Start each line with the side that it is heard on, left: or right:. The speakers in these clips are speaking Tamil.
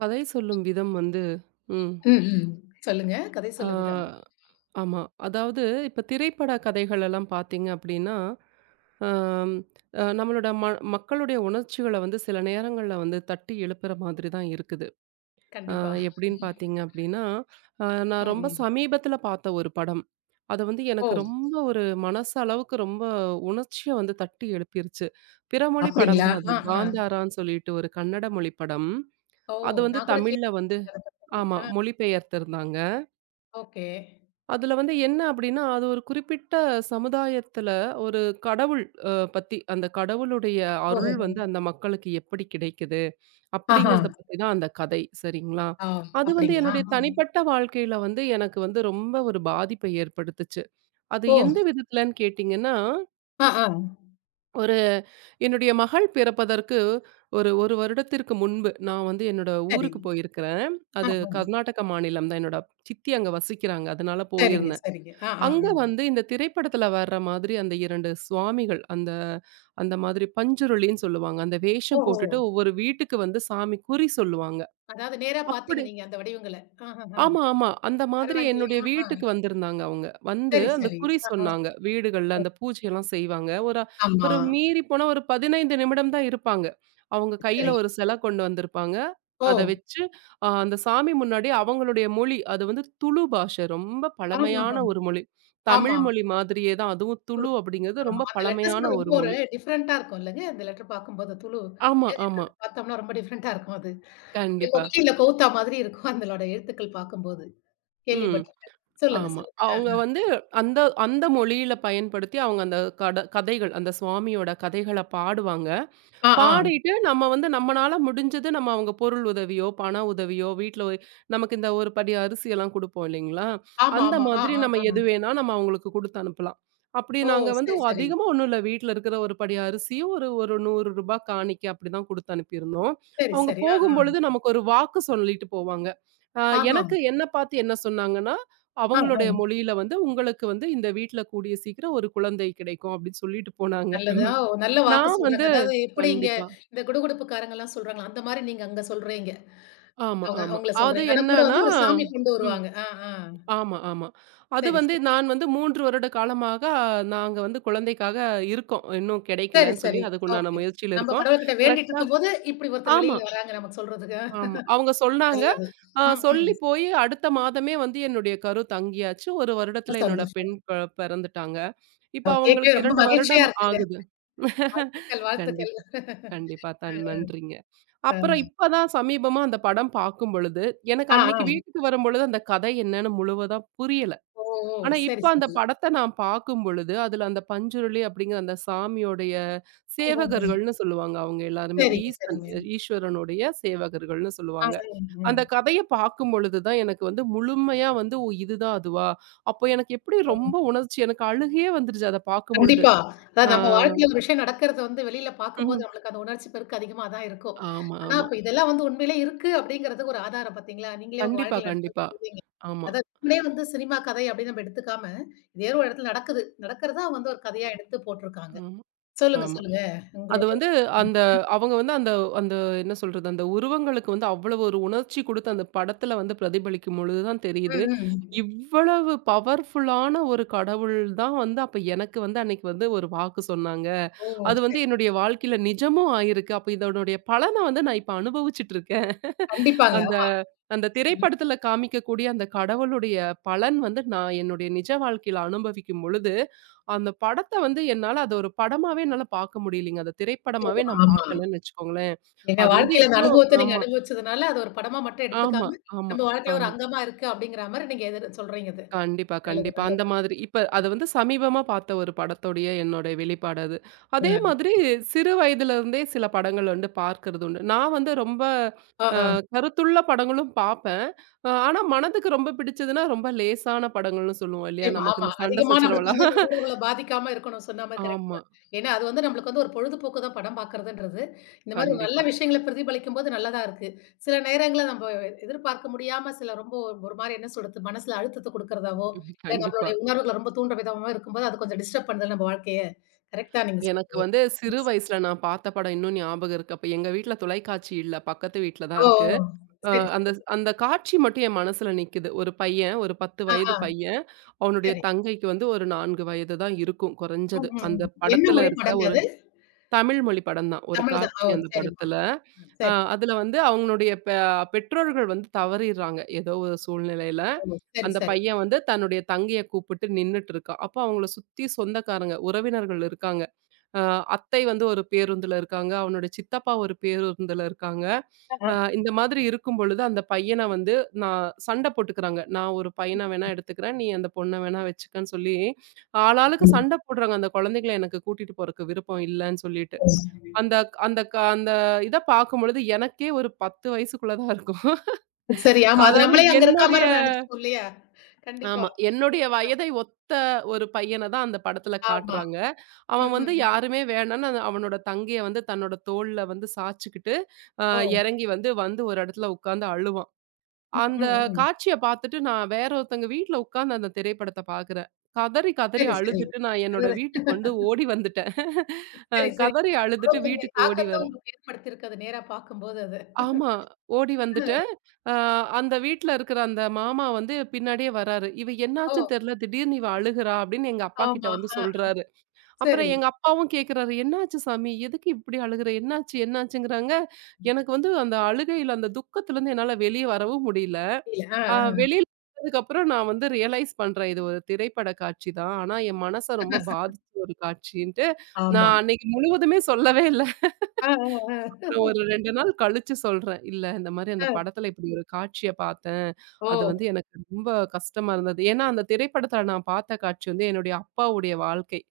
right: கதை சொல்லும் விதம் வந்து ம்.
left: ம், ம். சொல்லுங்க. கதை
right: ஆ
left: சொல்லும் விதம்.
right: ஆமா. அதாவது இப்ப திரைப்பட கதைகள் எல்லாம் பார்த்தீங்க அப்படின்னா, அம் அ நம்மளோட மக்களுடைய உணர்ச்சிகள வந்து சில நேரங்கள்ல வந்து தட்டி எழுப்புற மாதிரி தான் இருக்குது. அ
left: கண்டிப்பா.
right: எப்படின்னு பார்த்தீங்க அப்படின்னா,
left: ம்,
right: நான் ரொம்ப
left: ம்.
right: சமீபத்தில பார்த்த ஒரு படம். அது வந்து
left: ஓ!
right: எனக்கு ரொம்ப ஒரு மனசளவுக்கு ரொம்ப உணர்ச்சிய வந்து தட்டி எழுப்பிருச்சு. பிற மொழி படம்
left: அப்டிங்களா?
right: தான் அது.
left: ஆ, ஆ.
right: காந்தாரான்னு சொல்லிட்டு ஒரு கன்னட மொழி படம்.
left: ஓ!
right: அது வந்து
left: நான் கூட
right: தமிழ்ல வந்து
left: கேள்விப்பட்டேன் அத பத்தி.
right: ஆமா,
left: ஆ,
right: மொழிபெயர்த்திருந்தாங்க.
left: ஓகே.
right: அதுல வந்து என்ன அப்டின்னா, அது ஒரு குறிப்பிட்ட சமுதாயத்துல ஒரு கடவுள் பத்தி, அந்த கடவுளுடைய அருள்
left: ஓஹோஹோ!
right: வந்து அந்த மக்களுக்கு எப்படி கிடைக்குது?
left: ஆஹா!
right: அப்டிங்கிறத பத்தி தான் அந்த கதை. சரிங்களா?
left: ஆ
right: அது வந்து
left: அப்டிங்களா?
right: என்னுடைய
left: ம்.
right: தனிப்பட்ட வாழ்க்கையில வந்து எனக்கு வந்து ரொம்ப ஒரு பாதிப்பை ஏற்படுத்துச்சு. அது
left: ஓ!
right: எந்த விதத்துலன்னு கேட்டீங்கன்னா
left: ஆ, ஆ.
right: ஒரு என்னுடைய மகள் பிறப்பதற்கு ஒரு 1 வருடத்திற்கு முன்பு நான் வந்து என்னோட
left: சரி.
right: ஊருக்கு போயிருக்கிறேன்.
left: ஆ,
right: அது
left: ஆ.
right: கர்நாடக மாநிலம் தான். என்னோட சித்தி அங்க வசிக்கிறாங்க. அதனால
left: சரிங்க,
right: போயிருந்தேன்.
left: சரிங்க. ஆ, ஆ,
right: அங்க
left: ஆ.
right: வந்து இந்த திரைப்படத்துல வர்ற மாதிரி அந்த 2 சுவாமிகள் அந்த அந்த மாதிரி பஞ்சுருளின்னு சொல்லுவாங்க. அந்த வேஷம்
left: ஓஹோ!
right: போட்டுட்டு ஒவ்வொரு வீட்டுக்கு வந்து சாமி குறி சொல்லுவாங்க.
left: அதாவது நேரா பார்த்தீங்க
right: அப்படி
left: நீங்க அந்த வடிவங்கள. ஆஹஹா!
right: ஆமா, ஆமா, அந்த மாதிரி
left: பரவாயில்லையே!
right: என்னுடைய
left: ஆ, ஆ.
right: வீட்டுக்கு வந்திருந்தாங்க அவங்க. வந்து
left: சரி,
right: அந்த
left: சரி.
right: குறி
left: ஆ, ஆ.
right: சொன்னாங்க. வீடுகள்ல
left: ஓ!
right: அந்த பூஜையெல்லாம் செய்வாங்க. ஒரு
left: ஆமா.
right: ஒரு மீறி போனா ஒரு 15 நிமிடம் தான் இருப்பாங்க. அவங்க கையில
left: சரி.
right: ஒரு சிலை கொண்டு வந்திருப்பாங்க.
left: ஓ!
right: அத வச்சு அந்த சாமி முன்னாடி அவங்களுடைய மொழி, அது வந்து துளு பாஷை. ரொம்ப பழமையான
left: ஆஹஹா!
right: ஒரு மொழி. தமிழ்
left: ஆமா.
right: மொழி மாதிரியே தான். அதுவும் துளு அப்படிங்கிறது
left: ஆமா.
right: ரொம்ப
left: அந்த லெட்டர்ஸ்
right: பழமையான
left: கூட ரொம்ப
right: ஒரு
left: ஒரு
right: மொழி.
left: டிஃபரெண்ட்டா இருக்கும் இல்லங்க? அந்த லெட்டர் பார்க்கும்போது துளு
right: ஆமா, ஆமா.
left: எழுதியிருக்கிறத பார்த்தோம்னா ரொம்ப டிஃபரெண்ட்டா இருக்கும் அது. அப்படியே
right: கண்டிப்பா.
left: கொக்கியில கவுத்தா மாதிரி இருக்கும் அதனோட எழுத்துக்கள் பார்க்கும்போது.
right: ம்.
left: கேள்விப்பட்டுருக்கேன். சொல்லுங்க,
right: ஆமா.
left: சொல்லுங்க.
right: அவங்க
left: அ.
right: வந்து அந்த அந்த மொழியில பயன்படுத்தி அவங்க அந்த கதைகள் அந்த சுவாமியோட கதைகள பாடுவாங்க.
left: ஆ, ஆ.
right: பாடிட்டு நம்ம வந்து நம்மனால முடிஞ்சது நம்ம அவங்க பொருள் உதவியோ, பண உதவியோ, வீட்ல ஒ நமக்கு இந்த ஒரு படி அரிசி எல்லாம் குடுப்போம் இல்லைங்களா?
left: ஆமா,
right: அந்த
left: ஆமா. ஆ,
right: மாதிரி
left: ஆ,
right: நம்ம
left: ஆ.
right: எது வேணா நம்ம அவங்களுக்கு குடுத்து அனுப்பலாம். அப்படி
left: ஓ!
right: நாங்க வந்து
left: சரி, சரி.
right: அதிகமா ஒண்ணும் இல்ல. வீட்ல இருக்கிற ஒரு படி அரிசியும் ஒரு ஒரு ரூ. 100 காணிக்கை அப்படிதான் குடுத்து அனுப்பியிருந்தோம்.
left: சரி,
right: அவங்க
left: சரி. ஆ, ஆ.
right: போகும்பொழுது நமக்கு ஒரு வாக்கு சொல்லிட்டு போவாங்க. அ
left: ஆஹா.
right: எனக்கு என்ன பார்த்து என்ன சொன்னாங்கன்னா,
left: ஆ,
right: அவங்களுடைய
left: ஆ.
right: மொழியில வந்து உங்களுக்கு வந்து இந்த வீட்ல கூடிய சீக்கிரம் ஒரு குழந்தை கிடைக்கும் அப்படின்னு சொல்லிட்டு போனாங்க.
left: நல்லது. ஆ ஓ! நல்ல வாக்கு
right: நான்
left: சொல்றாங்க.
right: வந்து
left: அதாவது எப்படி இங்க
right: கண்டிப்பா.
left: இந்த குடுகுடுப்புக்காரங்கலாம் சொல்றாங்களோ, அந்த மாரி நீங்க அங்க சொல்றீங்க.
right: ஆமா,
left: அவங்க
right: ஆமா.
left: அவங்கள
right: அது
left: சொல்றீங்க. ஆனா கூட
right: என்னன்னா
left: வந்து ஒரு சாமி கொண்டு
right: ம்.
left: வருவாங்க. ஆ, ஆ.
right: ஆமா, ஆமா. அது
left: சரி,
right: வந்து
left: சரி.
right: நான் வந்து 3 வருட காலமாக நாங்க வந்து குழந்தைக்காக இருக்கோம். இன்னும்
left: சரி,
right: கிடைக்கலன்னு சொல்லி
left: சரி.
right: அதுக்குண்டான
left: ஓகே.
right: முயற்சியில
left: நம்ம
right: இருக்கோம்.
left: கடவுள்கிட்ட வேண்டிட்டு
right: கரெக்ட்டா
left: இருக்கும்போது, இப்டி ஒருத்தர்
right: ஆமா,
left: வெளில வராங்க நமக்கு சொல்றதுக்கு.
right: ஆமா, அவங்க சொன்னாங்க.
left: நல்லது. ம்,
right: சொல்லி
left: ம்.
right: போய் அடுத்த மாதமே வந்து என்னுடைய கரு தங்கியாச்சு. 1
left: ரொம்ப
right: வருடத்துல என்னோட பெண்
left: சந்தோஷம்.
right: பிறந்துட்டாங்க. இப்ப
left: அ கேட்கவே
right: அவங்களுக்கு
left: ரொம்ப
right: 2
left: மகிழ்ச்சியா
right: வருடம்
left: இருக்குங்க.
right: ஆகுது.
left: வாழ்த்துக்கள், வாழ்த்துக்கள்.
right: கண்டிப்பா. கண்டிப்பா. தன் நன்றிங்க.
left: அ, ஆ.
right: அப்புறம் இப்பதான் சமீபமா அந்த படம் பார்க்கும் பொழுது, எனக்கு
left: ஆ,
right: அன்னைக்கு
left: ஆ.
right: வீட்டுக்கு வரும்பொழுது அந்த கதை என்னன்னு முழுவதா புரியல.
left: ஓ! ஓ!
right: ஆனா
left: சரி,
right: இப்ப அந்த
left: சரி.
right: படத்த நான் பார்க்கும் பொழுது, அதுல அந்த பஞ்சுருளி அப்படிங்கிற அந்த சாமியோடைய
left: ஓஹோஹோ!
right: சேவகர்கள்னு சொல்லுவாங்க அவங்க எல்லாருமே.
left: சரிங்க, சரிங்க.
right: ஈஸ்வரனுடைய சேவகர்கள்னு
left: ஆ, ஆ,
right: சொல்லுவாங்க.
left: ம்.
right: அந்த கதைய பார்க்கும் பொழுது தான் எனக்கு வந்து முழுமையா வந்து ஓ, இதுதான் அதுவா? அப்போ எனக்கு எப்படி ரொம்ப உணர்ச்சி எனக்கு அழுகையே வந்துருச்சு அத பார்க்கும் பொழுது.
left: கண்டிப்பா. அதாவது
right: ஆ.
left: நம்ம வாழ்க்கையில ஒரு விஷயம் நடக்கிறத வந்து வெளியில பார்க்கும்போது
right: ம்.
left: நம்மளுக்கு அந்த உணர்ச்சி பெருக்கு அதிகமா தான் இருக்கும்.
right: ஆமா,
left: ஆனா,
right: ஆமா.
left: அப்ப இதெல்லாம் வந்து உண்மையிலே இருக்கு அப்படிங்கிறதுக்கு ஒரு ஆதாரம் பார்த்தீங்களா? நீங்களே உங்க
right: கண்டிப்பா,
left: வாழ்க்கையில நடந்தத
right: கண்டிப்பா.
left: சொல்றீங்க.
right: ஆமா,
left: அதான் உண்மையிலே வந்து சினிமா கதை அப்படின்னு நம்ம எடுத்துக்காம, இது ஏதோ ஒரு இடத்துல நடக்குது. நடக்கிறதா வந்து ஒரு கதையா எடுத்து போட்டுருக்காங்க.
right: ஆமா,
left: சொல்லுங்க,
right: ஆமா.
left: சொல்லுங்க.
right: அது
left: உங்களுடைய
right: வந்து அந்த அவங்க வந்து அந்த அந்த என்ன சொல்றது, அந்த உருவங்களுக்கு வந்து அவ்வளவு ஒரு உணர்ச்சி குடுத்து அந்த படத்துல வந்து பிரதிபலிக்கும் பொழுது தான் தெரியுது.
left: ம், ம்.
right: இவ்வளவு பவர்ஃபுல்லான ஒரு கடவுள் தான் வந்து அப்ப எனக்கு வந்து அன்னைக்கு வந்து ஒரு வாக்கு சொன்னாங்க.
left: ஓ!
right: அது
left: சரி.
right: வந்து என்னுடைய வாழ்க்கையில நிஜமும் ஆயிருக்கு. அப்ப இதனுடைய பலன வந்து நான் இப்ப அனுபவிச்சுட்டு இருக்கேன்.
left: கண்டிப்பாங்க.
right: அந்த அந்த திரைப்படத்துல காமிக்கக்கூடிய அந்த கடவுளுடைய பலன் வந்து நான் என்னுடைய நிஜ வாழ்க்கையில அனுபவிக்கும் பொழுது, அந்த படத்த வந்து என்னால அத ஒரு படமாவே என்னால பார்க்க முடியலைங்க. அத திரைப்படமாவே
left: நிச்சயமா.
right: நான்
left: ஆமா.
right: பார்க்கலன்னு வச்சுக்கோங்களேன்.
left: ஏன்னா
right: அது வந்து
left: வாழ்க்கையில அந்த
right: இவ்ளோ
left: அனுபவத்த நீங்க
right: ஆமா,
left: அனுபவிச்சதுனால, அது ஒரு படமா மட்டும்
right: ஆமா,
left: எடுத்துக்காம,
right: ஆமா,
left: நம்ம வாழ்க்கையில ஒரு
right: ஆமா.
left: அங்கமா இருக்கு அப்படிங்கிற மாரி நீங்க எதிர் சொல்றீங்க இது.
right: கண்டிப்பா,
left: நல்லது,
right: கண்டிப்பா. அந்த
left: நல்லது.
right: மாதிரி இப்ப அது வந்து சமீபமா பார்த்த ஒரு படத்துடைய என்னோட வெளிப்பாடு அது. அதே மாதிரி சிறு வயதில இருந்தே சில படங்கள் வந்து பார்க்கிறது உண்டு. நான் வந்து ரொம்ப
left: அ, அ.
right: கருத்துள்ள படங்களும் பார்ப்பேன். ஆனா மனதுக்கு ரொம்ப பிடிச்சதுன்னா, ரொம்ப லேசான படங்கள்னு சொல்லுவோம் இல்லையா?
left: நிச்சயமா.
right: நமக்கு
left: ஆமா.
right: இந்த சண்டை
left: அதிகமா நம்மளுக்கு
right: சச்சரவெல்லாம்
left: வந்து அந்த உணர்வுகள பாதிக்காம இருக்கணும். சொன்ன மாரி கரெக்ட்
right: ஆமா.
left: தான். ஏன்னா, அது வந்து நம்மளுக்கு வந்து ஒரு பொழுதுபோக்கு தான் படம் பார்க்கறதுன்றது. இந்த மாரி நல்ல
right: கண்டிப்பா.
left: விஷயங்கள பிரதிபலிக்கும்போது நல்லதா இருக்கு. சில நேரங்கள்ல நம்ம எதிர்பார்க்க முடியாம சில ரொம்ப ஒரு மாரி என்ன சொல்றது, மனசுல அழுத்தத்த குடுக்கறதாவோ,
right: ம்.
left: இல்ல
right: கண்டிப்பா.
left: நம்மளுடைய உணர்வுகள ரொம்ப தூண்டுற விதமா இருக்கும்போது, அது கொஞ்சம் டிஸ்டர்ப் பண்ணுதுல்ல நம்ம வாழ்க்கைய. கரெக்ட் தான் நீங்க
right: எனக்கு
left: சொல்றது.
right: வந்து சிறு
left: ம்.
right: வயசுல நான் பார்த்த படம் இன்னும் ஞாபகம் இருக்கு. அப்ப எங்க வீட்ல தொலைக்காட்சி இல்ல. பக்கத்து வீட்ல தான்
left: ஓ!
right: இருக்கு.
left: ஓ!
right: அ
left: சரி,
right: அந்த
left: சரி.
right: அந்த காட்சி மட்டும் என் மனசுல நிக்குது. ஒரு பையன், ஒரு 10
left: ஆ,
right: வயது
left: ஆ.
right: பையன், அவனுடைய
left: சரி.
right: தங்கைக்கு வந்து ஒரு 4 வயது தான் இருக்கும்
left: ம்,
right: குறைஞ்சது.
left: ம்,
right: அந்த
left: ம். என்ன
right: படத்துல
left: மொழி
right: இருக்கிற
left: படங்க
right: ஒரு
left: அது?
right: தமிழ் மொழி படம் தான். ஒரு
left: தமிழ் தான்.
right: காட்சி
left: ஓ!
right: அந்த
left: சரிம்மா.
right: படத்துல.
left: சரி.
right: அதுல வந்து அவங்களுடைய பெற்றோர்கள் வந்து தவறிர்றாங்க. ஏதோ ஒரு சூழ்நிலையில.
left: ஓ! சரி,
right: அந்த
left: சரி.
right: பையன் வந்து தன்னுடைய தங்கைய கூப்பிட்டு நின்னுட்டு இருக்கான். அப்போ அவங்கள சுத்தி சொந்தக்காரங்க, உறவினர்கள் இருக்காங்க. அ அத்தை வந்து ஒரு பேருந்துல இருக்காங்க. அவனுடைய சித்தப்பா ஒரு பேருந்துல இருக்காங்க.
left: ஆ, ஆ.
right: இந்த மாதிரி இருக்கும் பொழுது அந்த பையன வந்து நான் சண்டை போட்டுக்கிறாங்க. நான் ஒரு பையன வேணா எடுத்துக்கிறேன். நீ அந்த பொண்ண வேணா வச்சுக்கன்னு சொல்லி ஆளாளுக்கு சண்டை போடுறாங்க. அந்த குழந்தைகள எனக்கு கூட்டிட்டு போறக்கு விருப்பம் இல்லன்னு சொல்லிட்டு.
left: ம்.
right: அந்த அந்த க அந்த இத பார்க்கும்பொழுது எனக்கே ஒரு 10 வயசுக்குள்ள தான் இருக்கும்.
left: சரி. ஆமா. அது
right: அதாவது
left: நம்மளே அங்க இருக்கா
right: என்னுடைய
left: மாரி நம்ம நெனச்சுப்போம் இல்லையா? கண்டிப்பா.
right: ஆமா, என்னுடைய வயதை ஒத்த ஒரு பையன தான் அந்த படத்துல
left: ஆமா.
right: காட்டுறாங்க. அவன்
left: ம்,
right: வந்து
left: ம், ம்.
right: யாருமே வேணான்னு அவனோட தங்கைய வந்து தன்னோட தோள்ல வந்து சாய்ச்சுக்கிட்டு, அ
left: ஓ!
right: இறங்கி வந்து வந்து ஒரு இடத்துல உட்கார்ந்து அழுவான்.
left: ம்,
right: அந்த
left: ம், ம்.
right: காட்சிய பார்த்துட்டு நான் வேற ஒருத்தவங்க வீட்ல உட்கார்ந்து அந்த திரைப்படத்த பார்க்குறேன். கதறி கதறி
left: சரி, சரி.
right: அழுதுட்டு நான் என்னோட
left: அதுவேற.
right: வீட்டுக்கு வந்து ஓடி வந்துட்டேன்.
left: சரி, சரி.
right: கதறி
left: இவ்ளோ
right: அழுதுட்டு
left: பெரிய
right: வீட்டுக்கு ஓடி
left: தாக்கத்த உங்களுக்கு ஏற்படுத்தியிருக்கு அது நேரா பார்க்கும்போது அது.
right: ஆமா, ஓடி வந்துட்டேன்.
left: ம்.
right: அ அந்த வீட்ல இருக்கிற அந்த மாமா வந்து பின்னாடியே வராரு. "இவ
left: ஓ!
right: என்னாச்சுன்னு தெர்ல, திடீர்னு இவ அழுகுறா" அப்படின்னு எங்க அப்பா கிட்ட
left: ஆமா.
right: வந்து
left: ஆ.
right: சொல்றாரு. அப்புறம்
left: சரி.
right: எங்க அப்பாவும் கேட்குறாரு, "என்னாச்சு சாமி? எதுக்கு இப்படி அழுகுற? என்னாச்சு? என்னாச்சுங்கிறாங்க?" எனக்கு வந்து அந்த அழுகையில, அந்த துக்கத்துலருந்து என்னால வெளிய வரவும் முடியல.
left: இல்ல. ஆ,
right: அ
left: ஆ.
right: வெளியில வந்ததுக்கப்புறம் நான் வந்து ரியலைஸ் பண்றேன், இது ஒரு திரைப்பட காட்சி தான். ஆனா என் மனச ரொம்ப பாதிச்ச ஒரு காட்சின்ட்டு,
left: ஆமா.
right: நான் அன்னைக்கு முழுவதுமே சொல்லவே இல்ல.
left: ஆ, ஆ,
right: நான்
left: ஆ.
right: ஒரு 2 நாள் கழிச்சு சொல்றேன். இல்ல இந்த மாரி அந்த
left: ஆ.
right: படத்துல இப்படி ஒரு காட்சிய பார்த்தேன்.
left: ஓ!
right: அது வந்து எனக்கு ரொம்ப கஷ்டமா இருந்தது. ஏன்னா, அந்த திரைப்படத்துல நான் பார்த்த காட்சி வந்து என்னுடைய அப்பாவுடைய வாழ்க்கை.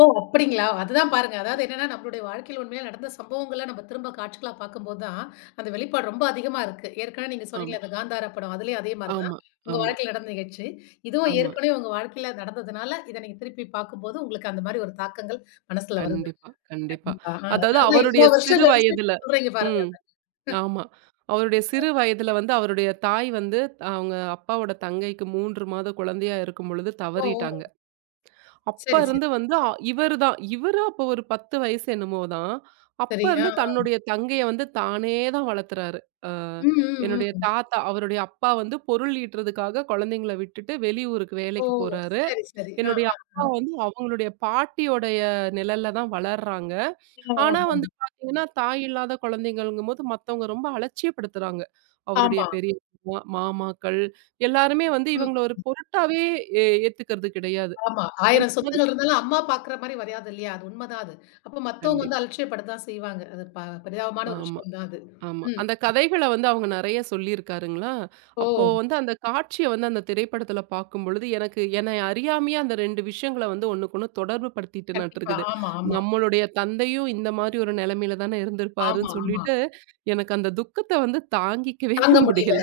left: ஓ! அப்படிங்களா? அதுதான் பாருங்க. அதாவது என்னன்னா, நம்மளுடைய வாழ்க்கையில உண்மையில நடந்த சம்பவங்கள நம்ம திரும்ப காட்சிகளா பார்க்கும்போது தான், அந்த வெளிப்பாடு ரொம்ப அதிகமா இருக்கு. ஏற்கனவே நீங்க
right: ஆமா,
left: சொன்னீங்களே அந்த காந்தாரா படம். அதுலயும் அதே மாரி தான்.
right: ஆமா,
left: உங்க
right: ஆமா,
left: வாழ்க்கையில நடந்த நிகழ்ச்சி. இதுவும்
right: ஆமா.
left: ஏற்கனவே உங்க வாழ்க்கையில நடந்ததுனால, இத நீங்க திருப்பி பார்க்கும்போது, உங்களுக்கு அந்த மாரி ஒரு தாக்கங்கள் மனசுல வருது.
right: கண்டிப்பா, கண்டிப்பா.
left: கண்டிப்பா. ஆ
right: அதாவது
left: அதனால தான்
right: அவருடைய
left: இவ்ளோ வருஷம்
right: சிறு
left: கழிச்சு இப்ப
right: வயதுல
left: சொல்றீங்க பாருங்க.
right: ம். ஆமா. அவருடைய சிறு வயதுல வந்து அவருடைய தாய் வந்து அவங்க அப்பாவோட தங்கைக்கு 3 மாத குழந்தையா இருக்கும் பொழுது
left: ஓ! ஓ!
right: தவறிட்டாங்க. அப்ப
left: சரி, சரி.
right: இருந்து வந்து இவரு தான். இவரு அப்ப ஒரு 10 வயசு என்னமோ தான். அப்ப
left: சரி. ஆ.
right: இருந்து தன்னுடைய தங்கைய வந்து தானே தான் வளர்த்துறாரு. அ
left: ம், ம்,
right: என்னுடைய
left: ம்.
right: தாத்தா, அவருடைய அப்பா வந்து பொருள் ஈட்டுறதுக்காக குழந்தைங்கள விட்டுட்டு வெளியூருக்கு
left: ஓ!
right: வேலைக்கு போறாரு.
left: சரி, சரி. ஆ,
right: என்னுடைய
left: ஆ, ஆ.
right: அப்பா வந்து அவங்களுடைய பாட்டியோடைய நிழல்ல தான் வளர்றாங்க.
left: ஆ, ஆ,
right: ஆனா வந்து
left: ஆ.
right: பார்த்தீங்கன்னா, தாய் இல்லாத குழந்தைங்கங்கும்போது மத்தவங்க ரொம்ப அலட்சியப்படுத்துறாங்க. அவருடைய
left: ஆமா.
right: பெரிய மாமாக்கள் எல்லாருமே வந்து இவங்கள ஒரு பொருட்டாவே ஏத்துக்கிறது கிடையாது.
left: ஆமா.
right: அந்த
left: 1000
right: மாதிரி
left: சொந்தங்கள் இருந்தாலும் அம்மா பாக்குற மாரி வராது இல்லையா? அது உண்மதான் அது. அப்ப மத்தவங்க வந்து
right: கண்டிப்பா.
left: அலட்சியப்பட தான் செய்வாங்க. அது ப பரிதாபமான ஒரு
right: ஆமா,
left: விஷயம் தான் அது.
right: ஆமா.
left: ம்.
right: அந்த கதைகள வந்து அவங்க நெறைய சொல்லியிருக்காருங்களா?
left: ஓ!
right: அப்போ வந்து அந்த காட்சிய வந்து அந்த திரைப்படத்துல பார்க்கும்பொழுது, எனக்கு என்னை அறியாமயே அந்த 2 விஷயங்கள வந்து ஒண்ணுக்கொண்ணு தொடர்பு
left: கண்டிப்பா.
right: படுத்திட்டனாட்டுருக்குது.
left: ஆமா, ஆமா.
right: நம்மளுடைய தந்தையும் இந்த மாரி ஒரு நிலைமையில தானே
left: ஆமா,
right: இருந்திருப்பாருன்னு
left: ஆமா.
right: சொல்லிட்டு, எனக்கு அந்த துக்கத்த வந்து தாங்கிக்கவே
left: தாங்க முடியல.
right: முடியல.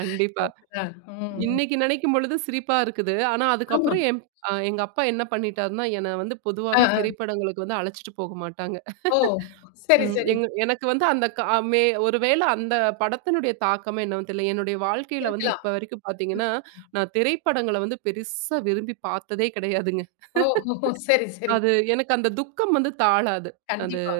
right: கண்டிப்பா.
left: அ, ம், ம்.
right: இன்னைக்கு நினைக்கும் பொழுது சிரிப்பா இருக்குது. ஆனா
left: ஆமா.
right: அதுக்கப்புறம் என் அ எங்க அப்பா என்ன பண்ணிட்டாருன்னா, என்ன வந்து
left: அ,
right: பொதுவாவே
left: அ.
right: திரைப்படங்களுக்கு வந்து அழைச்சிட்டு போக மாட்டாங்க.
left: ஓ! சரி,
right: ம்.
left: சரி.
right: எங்க எனக்கு வந்து அந்த கா மே ஒருவேள அந்த படத்தினுடைய தாக்கமே என்னன்னு தெரியல. என்னுடைய வாழ்க்கையில வந்து
left: இருக்கலாம்.
right: இப்ப வரைக்கும் பார்த்தீங்கன்னா, நான் திரைப்படங்கள வந்து பெருசா விரும்பி பார்த்ததே கிடையாதுங்க.
left: ஓ! ஓ, சரி, சரி.
right: அது எனக்கு அந்த துக்கம் வந்து தாழாது. அது
left: கண்டிப்பா.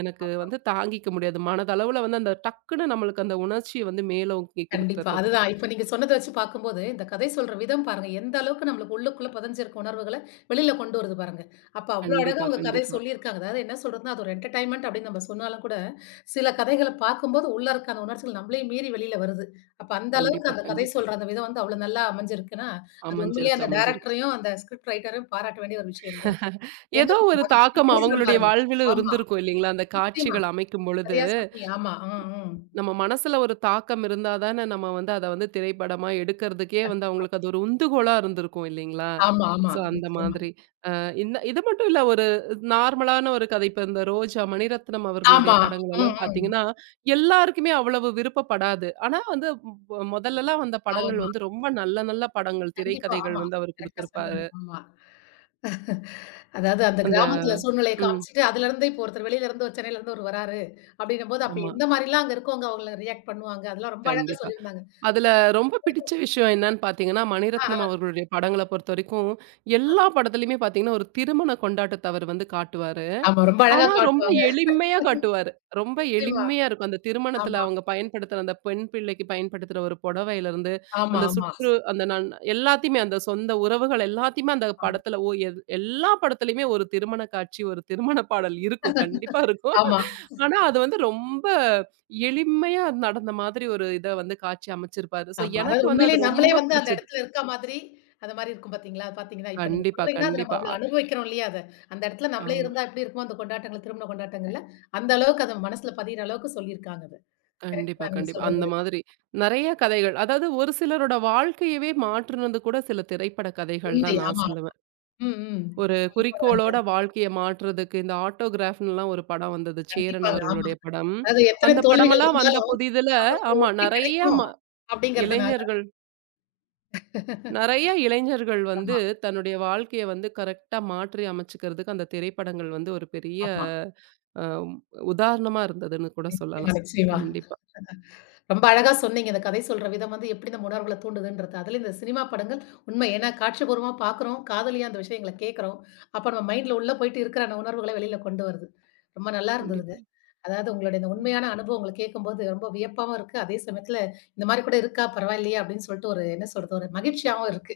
right: எனக்கு வந்து தாங்கிக்க முடியாது. மனதளவுல வந்து அந்த டக்குன்னு நம்மளுக்கு அந்த உணர்ச்சிய வந்து மேலோங்கி
left: கண்டிப்பா.
right: குடுத்துர்றது.
left: அதுதான். இப்ப நீங்க சொன்னத வச்சு பார்க்கும்போது, இந்த கதை சொல்ற விதம் பாருங்க. எந்த அளவுக்கு நம்மளுக்கு உள்ளுக்குள்ள புதஞ்சிருக்க உணர்வுகள வெளியில கொண்டு வருது பாருங்க. அப்ப அவ்ளோ அழகா
right: கண்டிப்பா,
left: உங்க கதை
right: கண்டிப்பா.
left: சொல்லியிருக்காங்க. அதாவது என்ன சொல்றதுன்னா, அது ஒரு என்டர்டெயின்மென்ட் அப்படின்னு நம்ம சொன்னாலும் கூட, சில கதைகள பார்க்கும்போது உள்ள இருக்க அந்த உணர்ச்சிகள் நம்மளையும் மீறி வெளியில வருது. அப்ப அந்த அளவுக்கு
right: கண்டிப்பா,
left: அந்த கதை
right: கண்டிப்பா.
left: சொல்ற அந்த விதம் வந்து அவ்வளோ நல்லா அமைஞ்சிருக்குன்னா, அது உண்மையிலேயே
right: அமைஞ்சிருக்கு,
left: அந்த
right: அமைஞ்சிருக்கு.
left: டைரக்டரையும், அந்த ஸ்கிரிப்ட் ரைட்டரையும் பாராட்ட வேண்டிய ஒரு விஷயம் தான். ஏன்னா
right: ஏதோ
left: இப்ப
right: ஒரு
left: நம்ம அத பத்தி
right: தாக்கம்
left: பேசுறோம்
right: அவங்களுடைய
left: பாருங்க.
right: வாழ்விலும்
left: ஆமா.
right: இருந்திருக்கும் இல்லைங்களா? அந்த
left: நிச்சயமா.
right: காட்சிகள் அமைக்கும் பொழுது.
left: சரியா சொன்னீங்க. ஆமா. ம், ம்.
right: நம்ம மனசுல ஒரு தாக்கம் இருந்தா தானே நம்ம வந்து அத வந்து திரைப்படமா எடுக்கறதுக்கே வந்து
left: கண்டிப்பா.
right: அவங்களுக்கு அது ஒரு உந்துகோலா இருந்திருக்கும் இல்லைங்களா?
left: ஆமா, ஆமா.
right: ஸோ அந்த
left: நிச்சயமா.
right: மாதிரி. இந்த இது மட்டும் இல்ல ஒரு நார்மலான ஒரு கதை. இப்ப இந்த ரோஜா, மணிரத்னம் அவர்களுடைய
left: ஆமா.
right: படங்கள்
left: ம்,
right: எல்லாம்
left: ம்.
right: பார்த்தீங்கன்னா, எல்லாருக்குமே அவ்வளவு விருப்பப்படாது. ஆனா வந்து மொதல்லலாம் வந்த படங்கள்
left: ஆமா.
right: வந்து ரொம்ப நல்ல நல்ல படங்கள்,
left: கண்டிப்பா.
right: திரைக்கதைகள்
left: ஆமா.
right: வந்து அவர்
left: கரெக்ட்டா
right: குடுத்திருப்பாரு.
left: சொன்னீங்க. ஆமா. அதாவது அந்த
right: அந்த
left: கிராமத்துல சூழ்நிலைய
right: ம்.
left: காமிச்சுட்டு, அதுலருந்து இப்போ ஒருத்தர் வெளியிலருந்து சென்னையிலருந்து ஒரு சென்னையில இருந்து ஒரு வராரு அப்படின்னும்போது, அப்ப
right: ஆமா.
left: எந்த மாரிலாம் அங்க இருக்கவங்க அவங்கள ரியாக்ட் பண்ணுவாங்க. அதெல்லாம் ரொம்ப அழகா
right: கண்டிப்பா.
left: சொல்லியிருந்தாங்க.
right: அதுல ரொம்ப பிடிச்ச விஷயம் என்னன்னு பார்த்தீங்கன்னா,
left: ஆ,
right: மணிரத்னம்
left: ஆ.
right: அவர்களுடைய படங்கள பொறுத்தவரைக்கும், எல்லா படத்துலயுமே பார்த்தீங்கன்னா, ஒரு திருமண கொண்டாட்டத்த அவர் வந்து காட்டுவாரு.
left: ஆமா. ரொம்ப அழகா
right: ஆனா ரொம்ப
left: காட்டுவாங்க.
right: எளிமையா காட்டுவாரு. ரொம்ப
left: நிச்சயமா.
right: எளிமையா இருக்கும். அந்த திருமணத்துல
left: ஆமா.
right: அவங்க பயன்படுத்துற அந்த பெண் பிள்ளைக்கு பயன்படுத்துற ஒரு புடவையிலருந்து,
left: ஆமா,
right: அந்த
left: ஆமா.
right: சுற்று அந்த நன் எல்லாத்தையுமே அந்த சொந்த உறவுகள் எல்லாத்தையுமே அந்த
left: ஆமா.
right: படத்துல ஓ எல் எல்லா படத்துலயுமே ஒரு திருமண காட்சி, ஒரு திருமண பாடல் இருக்கும். கண்டிப்பா இருக்கும்.
left: ஆமா.
right: ஆனா அது வந்து ரொம்ப எளிமையா நடந்த மாதிரி ஒரு இத வந்து காட்சி அமைச்சிருப்பாரு. ஸோ
left: ஆமா.
right: எனக்கு
left: அதாவது
right: வந்து அது
left: உண்மையிலேயே நம்மளே
right: ரொம்ப
left: வந்து அந்த
right: பிடிச்சது.
left: இடத்துல இருக்க மாதிரி, அந்த மாரி இருக்கும் பார்த்தீங்களா? பார்த்தீங்கன்னா, இப்ப நீங்க
right: கண்டிப்பா,
left: சொல்றீங்கன்னா, அது
right: கண்டிப்பா.
left: நம்ம அவ்வளோ அனுபவிக்கிறோம் இல்லையா? அத. அந்த இடத்துல நம்மளே
right: ஆமா.
left: இருந்தா எப்படி இருக்குமோ அந்த கொண்டாட்டங்கள், திருமண கொண்டாட்டங்கள்ல, அந்த அளவுக்கு அத மனசுல பதியிற அளவுக்கு சொல்லியிருக்காங்க அத. கரெக்ட்
right: கண்டிப்பா,
left: தான் நீங்க
right: கண்டிப்பா. அந்த
left: சொல்றது.
right: மாதிரி நெறைய கதைகள். அதாவது ஒரு சிலரோட வாழ்க்கையவே மாற்றுனது கூட சில திரைப்பட கதைகள்
left: உண்மை.
right: தான் நான்
left: ஆமா.
right: சொல்லுவேன்.
left: ம், ம்.
right: ஒரு
left: உண்மதாங்க.
right: குறிக்கோளோட வாழ்க்கைய மாற்றுறதுக்கு இந்த ஆட்டோகிராஃப்ன்லாம் ஒரு படம் வந்தது. சேரன்
left: கண்டிப்பாங்க. ஆமா.
right: அவர்களுடைய படம்.
left: அதாவது எத்தனை
right: அந்த
left: தோல்விகள்
right: படமெல்லாம் வந்த
left: இருந்தாலும்,
right: புதிதுல
left: நமக்கு ஒரு
right: ஆமா
left: வெற்றி
right: நெறைய
left: கிடைக்கும்
right: ம
left: அப்படிங்கிறதுனால.
right: இளைஞர்கள் நெறைய இளைஞர்கள் வந்து
left: ஆமா,
right: தன்னுடைய வாழ்க்கைய வந்து கரெக்ட்டா மாற்றி அமைச்சுக்கிறதுக்கு அந்த திரைப்படங்கள் வந்து ஒரு பெரிய
left: ஆமா.
right: அ உதாரணமா இருந்ததுன்னு கூட
left: நிச்சயமா,
right: சொல்லலாம்.
left: நிச்சயமா.
right: கண்டிப்பா,
left: ரொம்ப அழகா சொன்னீங்க. இந்த கதை சொல்ற விதம் வந்து எப்படி நம்ம உணர்வுகள தூண்டுதுன்றது. அதுலயும் இந்த சினிமா படங்கள் உண்மை. ஏன்னா காட்சிபூர்வமா பார்க்குறோம். காதலியா அந்த விஷயங்கள கேட்கிறோம். அப்ப நம்ம மைண்ட்ல உள்ள போயிட்டு இருக்கிற அந்த உணர்வுகள வெளியில கொண்டு வருது. ரொம்ப நல்லா இருந்ததுங்க.
right: கண்டிப்பா.
left: அதாவது உங்களுடைய இந்த உண்மையான அனுபவங்கள கேட்கும்போது ரொம்ப வியப்பாவும் இருக்கு. அதே சமயத்துல இந்த மாரி கூட இருக்கா? பரவாயில்லையே! அப்படின்னு சொல்லிட்டு ஒரு என்ன சொல்றது? ஒரு மகிழ்ச்சியாவும் இருக்கு.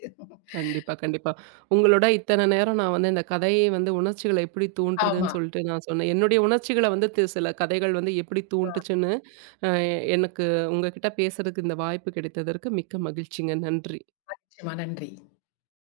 right: கண்டிப்பா, கண்டிப்பா. உங்களோட இத்தன நேரம் நான் வந்து இந்த கதையை வந்து உணர்ச்சிகள எப்படி
left: ஆமா.
right: தூண்டுறதுன்னு சொல்லிட்டு நான் சொன்னேன். என்னுடைய உணர்ச்சிகள வந்து சில கதைகள் வந்து எப்படி தூண்டுச்சுன்னு, அ எனக்கு உங்ககிட்ட பேசுறதுக்கு இந்த வாய்ப்பு கிடைத்ததற்கு மிக்க மகிழ்ச்சிங்க. நன்றி.
left: நிச்சயமா. நன்றி.